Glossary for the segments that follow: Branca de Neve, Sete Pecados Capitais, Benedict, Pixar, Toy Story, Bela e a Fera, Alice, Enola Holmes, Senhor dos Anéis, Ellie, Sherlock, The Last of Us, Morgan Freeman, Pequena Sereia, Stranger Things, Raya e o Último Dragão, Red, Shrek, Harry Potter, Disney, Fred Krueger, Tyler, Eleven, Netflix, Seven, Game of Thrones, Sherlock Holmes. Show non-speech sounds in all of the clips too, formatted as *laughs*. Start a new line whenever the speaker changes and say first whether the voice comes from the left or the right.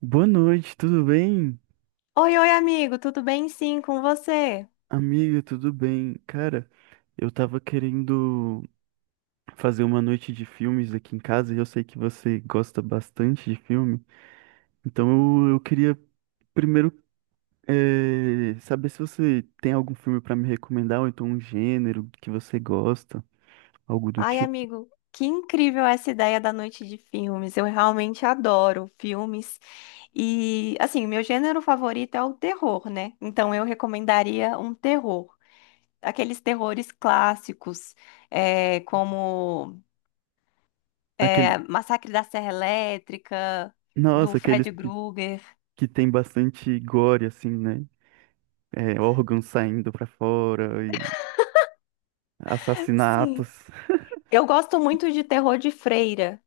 right: Boa noite, tudo bem?
left: Oi, oi, amigo, tudo bem? Sim, com você?
right: Amiga, tudo bem? Cara, eu tava querendo fazer uma noite de filmes aqui em casa e eu sei que você gosta bastante de filme, então eu queria primeiro saber se você tem algum filme pra me recomendar, ou então um gênero que você gosta, algo do
left: Ai,
right: tipo.
left: amigo, que incrível essa ideia da noite de filmes. Eu realmente adoro filmes. E, assim, meu gênero favorito é o terror, né? Então, eu recomendaria um terror. Aqueles terrores clássicos, como
right: Aquele,
left: Massacre da Serra Elétrica, do
right: nossa,
left: Fred Krueger.
right: que tem bastante gore, assim, né? É, órgãos saindo pra fora e
left: Sim.
right: assassinatos.
left: Eu gosto muito de terror de freira.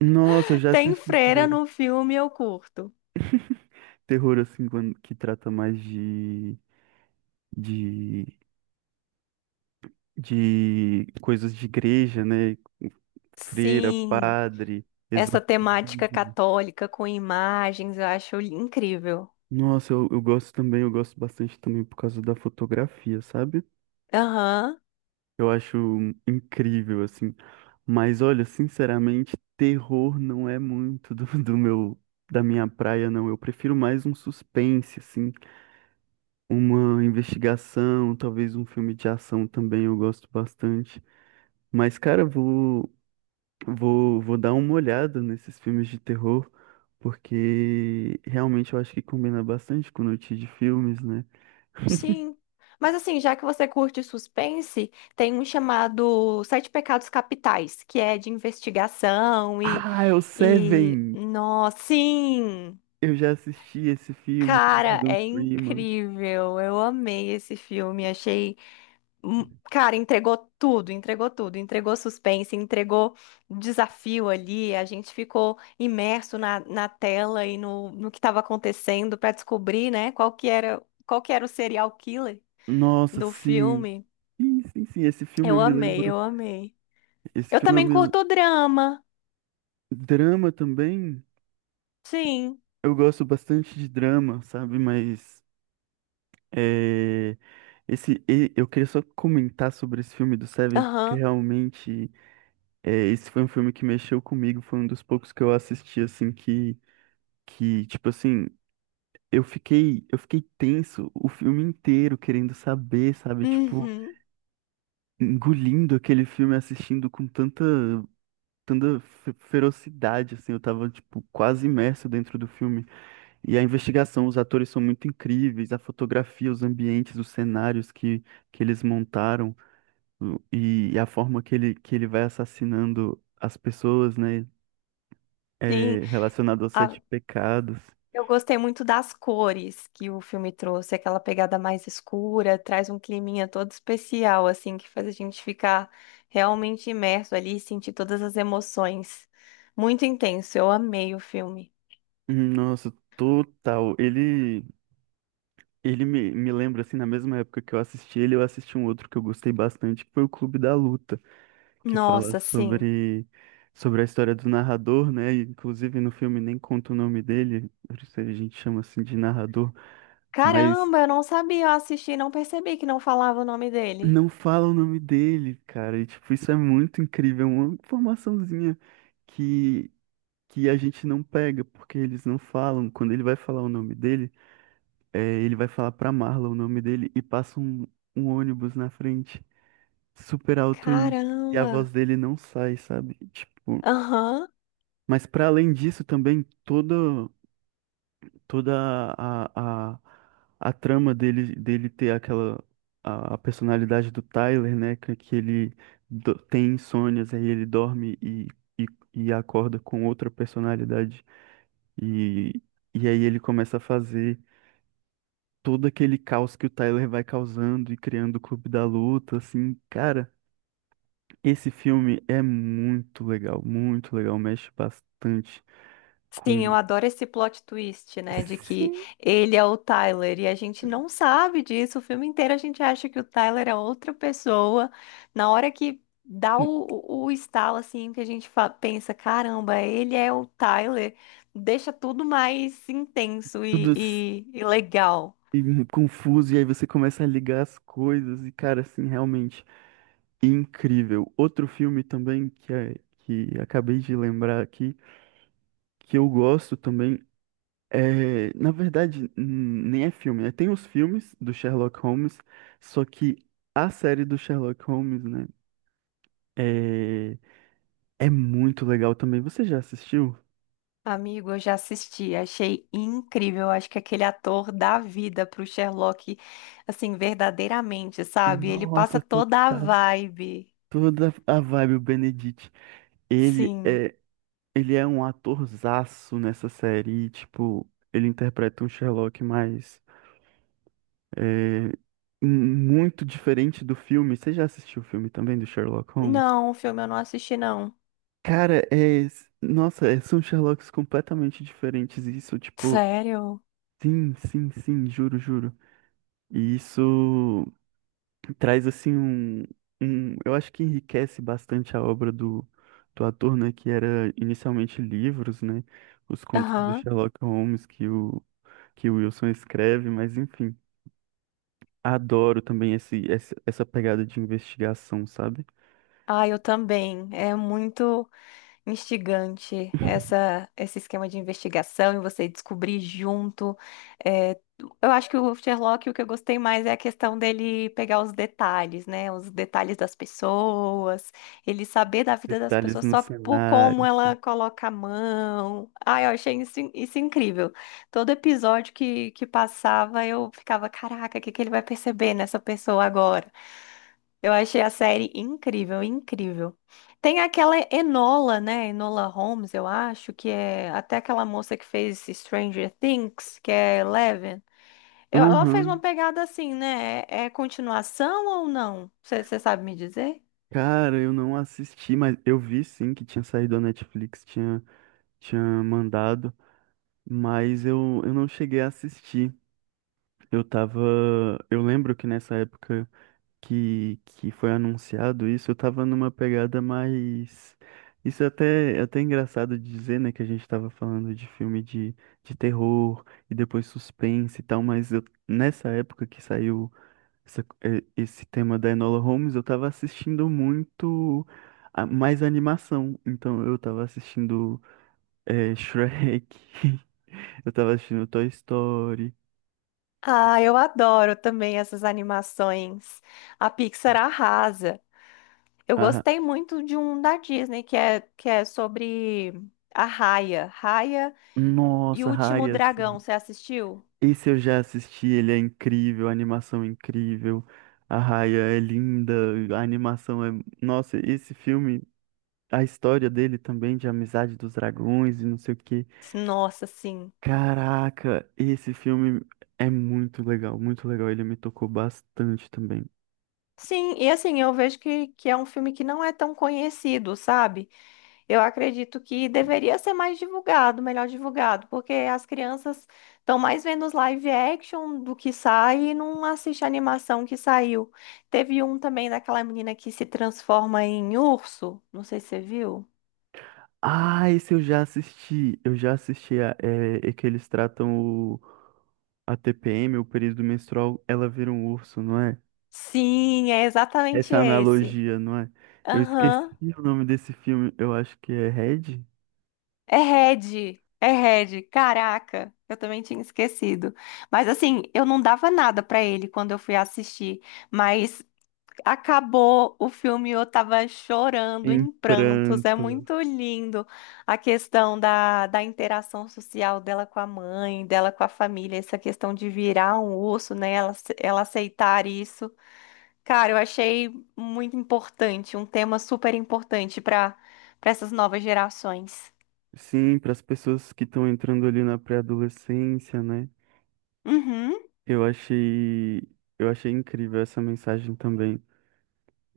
right: Nossa, eu já
left: Tem
right: assisti
left: freira no filme, eu curto.
right: terror assim que trata mais de, de coisas de igreja, né? Freira,
left: Sim.
right: padre,
left: Essa temática
right: exorcismo.
left: católica com imagens, eu acho incrível.
right: Nossa, eu gosto também, eu gosto bastante também por causa da fotografia, sabe?
left: Aham,
right: Eu acho incrível, assim. Mas olha, sinceramente, terror não é muito do, *laughs* do meu, da minha praia, não. Eu prefiro mais um suspense, assim, uma investigação, talvez um filme de ação também eu gosto bastante. Mas, cara, vou dar uma olhada nesses filmes de terror, porque realmente eu acho que combina bastante com o notícia de filmes, né? *laughs*
left: sim. Mas assim, já que você curte suspense, tem um chamado Sete Pecados Capitais, que é de investigação e,
right: Ah, é o
left: e...
right: Seven!
left: Nossa, sim!
right: Eu já assisti esse filme com
left: Cara,
right: Morgan
left: é
right: Freeman.
left: incrível. Eu amei esse filme, achei. Cara, entregou tudo, entregou suspense, entregou desafio ali. A gente ficou imerso na tela e no que estava acontecendo para descobrir, né, qual que era o serial killer
right: Nossa,
left: do
right: sim.
left: filme.
right: Sim, sim, sim. Esse filme
left: Eu
right: eu me
left: amei,
right: lembro.
left: eu amei.
right: Esse
left: Eu
right: filme eu
left: também
right: me.
left: curto drama,
right: Drama também.
left: sim.
right: Eu gosto bastante de drama, sabe? Mas. É... Esse, eu queria só comentar sobre esse filme do Seven, porque
left: Aham.
right: realmente. É, esse foi um filme que mexeu comigo, foi um dos poucos que eu assisti, assim, tipo assim, eu fiquei tenso o filme inteiro, querendo saber, sabe, tipo,
left: Uhum.
right: engolindo aquele filme, assistindo com tanta, tanta ferocidade, assim, eu tava, tipo, quase imerso dentro do filme. E a investigação, os atores são muito incríveis, a fotografia, os ambientes, que eles montaram, e a forma que ele vai assassinando as pessoas, né?
left: Sim.
right: É, relacionado aos sete pecados.
left: Eu gostei muito das cores que o filme trouxe, aquela pegada mais escura, traz um climinha todo especial, assim, que faz a gente ficar realmente imerso ali e sentir todas as emoções. Muito intenso, eu amei o filme.
right: Nossa, total. Ele, me lembra, assim, na mesma época que eu assisti ele, eu assisti um outro que eu gostei bastante, que foi o Clube da Luta, que fala
left: Nossa, sim.
right: sobre a história do narrador, né? E inclusive no filme nem conta o nome dele, por isso a gente chama assim de narrador, mas
left: Caramba, eu não sabia, eu assisti e não percebi que não falava o nome dele.
right: não fala o nome dele, cara. E, tipo, isso é muito incrível, é uma que, que a gente não pega, porque eles não falam. Quando ele vai falar o nome dele. É, ele vai falar pra Marla o nome dele e passa um ônibus na frente, super alto e a
left: Caramba.
right: voz dele não sai, sabe? Tipo,
left: Aham.
right: mas pra além disso também toda a, a, a trama dele ter aquela a personalidade do Tyler, né, que ele tem insônias, aí ele dorme e, e acorda com outra personalidade e E aí ele começa a fazer todo aquele caos que o Tyler vai causando e criando o Clube da Luta, assim, cara, esse filme é muito legal, mexe bastante
left: Sim, eu
right: com.
left: adoro esse plot twist, né? De que
right: Sim,
left: ele é o Tyler e a gente não sabe disso. O filme inteiro a gente acha que o Tyler é outra pessoa. Na hora que dá o estalo, assim, que a gente pensa: caramba, ele é o Tyler, deixa tudo mais intenso
right: tudo s-
left: e legal.
right: e mu- confuso e aí você começa a ligar as coisas e cara, assim, realmente incrível. Outro filme também que é, que acabei de lembrar aqui que eu gosto também. É, na verdade, nem é filme, né? Tem os filmes do Sherlock Holmes, só que a série do Sherlock Holmes, né? É, é muito legal também. Você já assistiu?
left: Amigo, eu já assisti, achei incrível. Acho que aquele ator dá vida pro Sherlock, assim, verdadeiramente, sabe? Ele passa
right: Nossa, total,
left: toda a vibe.
right: toda a vibe o Benedict. Ele
left: Sim.
right: é, ele é um atorzaço nessa série. E, tipo, ele interpreta um Sherlock mais é, m- muito diferente do filme. Você já assistiu o filme também do Sherlock Holmes?
left: Não, o filme eu não assisti, não.
right: Cara, é. Nossa, são Sherlocks completamente diferentes. E isso, tipo,
left: Sério?
right: sim, sim, sim, juro, juro. E isso traz, assim, um, um. Eu acho que enriquece bastante a obra do, do ator, né? Que era inicialmente livros, né? Os contos do
left: Aham.
right: Sherlock Holmes que o Wilson escreve, mas enfim. Adoro também essa pegada de investigação, sabe?
left: Ah, eu também. É muito instigante esse esquema de investigação e você descobrir junto. É, eu acho que o Sherlock, o que eu gostei mais é a questão dele pegar os detalhes, né? Os detalhes das pessoas, ele saber da vida das
right: Detalhes
left: pessoas
right: no
left: só por como
right: cenário.
left: ela coloca a mão. Ai, eu achei isso incrível. Todo episódio que passava, eu ficava, caraca, o que ele vai perceber nessa pessoa agora? Eu achei a série incrível, incrível. Tem aquela Enola, né? Enola Holmes, eu acho, que é até aquela moça que fez Stranger Things, que é Eleven. Ela fez uma
right: Aham.
left: pegada assim, né? É, é continuação ou não? Você sabe me dizer?
right: Cara, eu não assisti, mas eu vi sim que tinha saído da Netflix, tinha, tinha mandado, mas eu não cheguei a assistir. Eu tava. Eu lembro que nessa época que foi anunciado isso, eu tava numa pegada mais. Isso é até engraçado de dizer, né? Que a gente tava falando de filme de terror e depois suspense e tal, mas eu, nessa época que saiu. Esse tema da Enola Holmes, eu tava assistindo muito mais animação. Então eu tava assistindo Shrek, *laughs* eu tava assistindo Toy Story.
left: Ah, eu adoro também essas animações. A Pixar arrasa. Eu
right: a-
left: gostei muito de um da Disney, que é sobre a Raya. Raya e o
right: Nossa,
left: Último
right: Raya, assim.
left: Dragão, você assistiu?
right: Esse eu já assisti, ele é incrível, a animação é incrível. A Raya é linda, a animação é. Nossa, esse filme, a história dele também, de amizade dos dragões e não sei o quê.
left: Nossa, sim.
right: Caraca, esse filme é muito legal, muito legal. Ele me tocou bastante também.
left: Sim, e assim, eu vejo que é um filme que não é tão conhecido, sabe? Eu acredito que deveria ser mais divulgado, melhor divulgado, porque as crianças estão mais vendo os live action do que sai e não assiste a animação que saiu. Teve um também daquela menina que se transforma em urso, não sei se você viu.
right: Ah, esse eu já assisti. Eu já assisti a, é, é que eles tratam o, a TPM, o período menstrual, ela vira um urso, não é?
left: Sim, é exatamente
right: Essa
left: esse.
right: analogia, não é? Eu esqueci
left: Aham.
right: o nome desse filme. Eu acho que é Red?
left: É Red, caraca, eu também tinha esquecido. Mas assim, eu não dava nada pra ele quando eu fui assistir, mas acabou o filme, eu tava chorando
right: Em
left: em prantos. É
right: pranto.
left: muito lindo a questão da interação social dela com a mãe, dela com a família, essa questão de virar um urso, né? Ela, ela aceitar isso. Cara, eu achei muito importante, um tema super importante para essas novas gerações.
right: Sim, para as pessoas que estão entrando ali na pré-adolescência, né?
left: Uhum.
right: Eu achei, eu achei incrível essa mensagem também.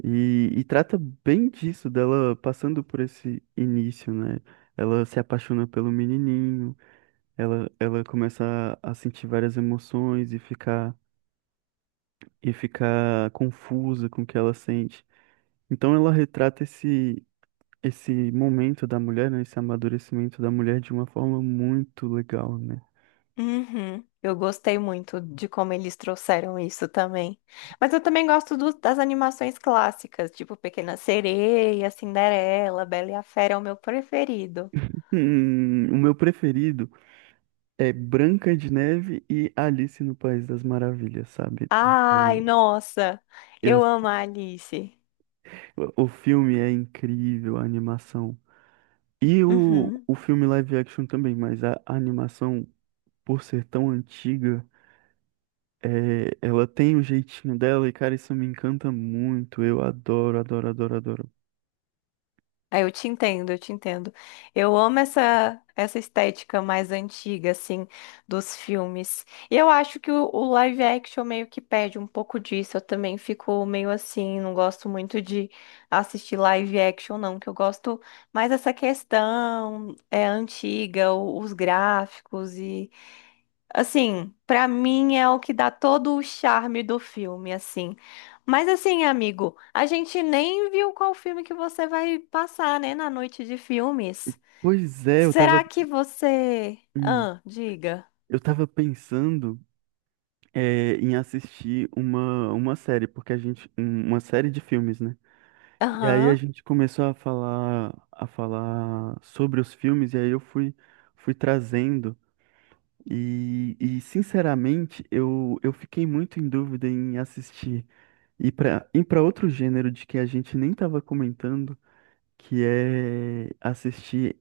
right: E trata bem disso, dela passando por esse início, né? Ela se apaixona pelo menininho, ela começa a sentir várias emoções e ficar confusa com o que ela sente. Então ela retrata esse momento da mulher, né? Esse amadurecimento da mulher de uma forma muito legal, né?
left: Uhum. Eu gostei muito de como eles trouxeram isso também. Mas eu também gosto das animações clássicas, tipo Pequena Sereia, Cinderela, Bela e a Fera é o meu preferido.
right: O meu preferido é Branca de Neve e Alice no País das Maravilhas, sabe?
left: Ai,
right: Porque
left: nossa,
right: eu.
left: eu amo a Alice.
right: O filme é incrível, a animação. E
left: Uhum.
right: o filme live action também, mas a animação, por ser tão antiga, é, ela tem o jeitinho dela e, cara, isso me encanta muito. Eu adoro, adoro, adoro, adoro.
left: Ah, eu te entendo, eu te entendo. Eu amo essa estética mais antiga, assim, dos filmes. E eu acho que o live action meio que perde um pouco disso. Eu também fico meio assim, não gosto muito de assistir live action, não, que eu gosto mais dessa questão é antiga, os gráficos e assim, pra mim é o que dá todo o charme do filme, assim. Mas assim, amigo, a gente nem viu qual filme que você vai passar, né, na noite de filmes.
right: Pois é,
left: Será que você...
right: hum,
left: Ah, diga.
right: eu tava pensando, é, em assistir uma série, porque a gente, uma série de filmes, né? E aí a
left: Aham.
right: gente começou a falar sobre os filmes, e aí eu fui, fui trazendo. Sinceramente, eu fiquei muito em dúvida em assistir e para ir para outro gênero de que a gente nem estava comentando, que é assistir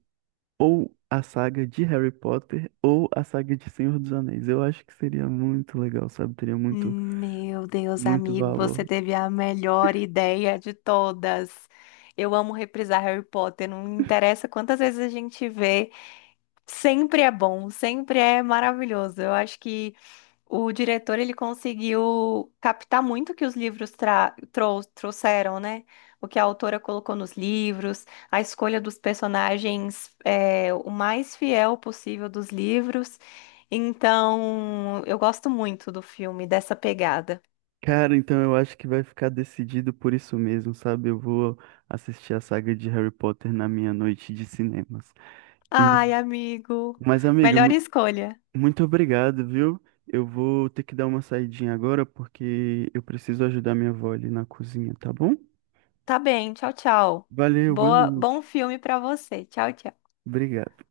right: ou a saga de Harry Potter ou a saga de Senhor dos Anéis. Eu acho que seria muito legal, sabe? Teria muito,
left: Meu Deus,
right: muito
left: amigo,
right: valor.
left: você teve a melhor ideia de todas. Eu amo reprisar Harry Potter, não interessa quantas vezes a gente vê, sempre é bom, sempre é maravilhoso. Eu acho que o diretor ele conseguiu captar muito o que os livros trouxeram, né? O que a autora colocou nos livros, a escolha dos personagens é, o mais fiel possível dos livros. Então, eu gosto muito do filme, dessa pegada.
right: Cara, então eu acho que vai ficar decidido por isso mesmo, sabe? Eu vou assistir a saga de Harry Potter na minha noite de cinemas. E,
left: Ai, amigo,
right: mas, amiga,
left: melhor escolha.
right: muito obrigado, viu? Eu vou ter que dar uma saidinha agora porque eu preciso ajudar minha avó ali na cozinha, tá bom?
left: Tá bem, tchau, tchau.
right: Valeu, boa
left: Boa, bom
right: noite.
left: filme pra você. Tchau, tchau.
right: Obrigado.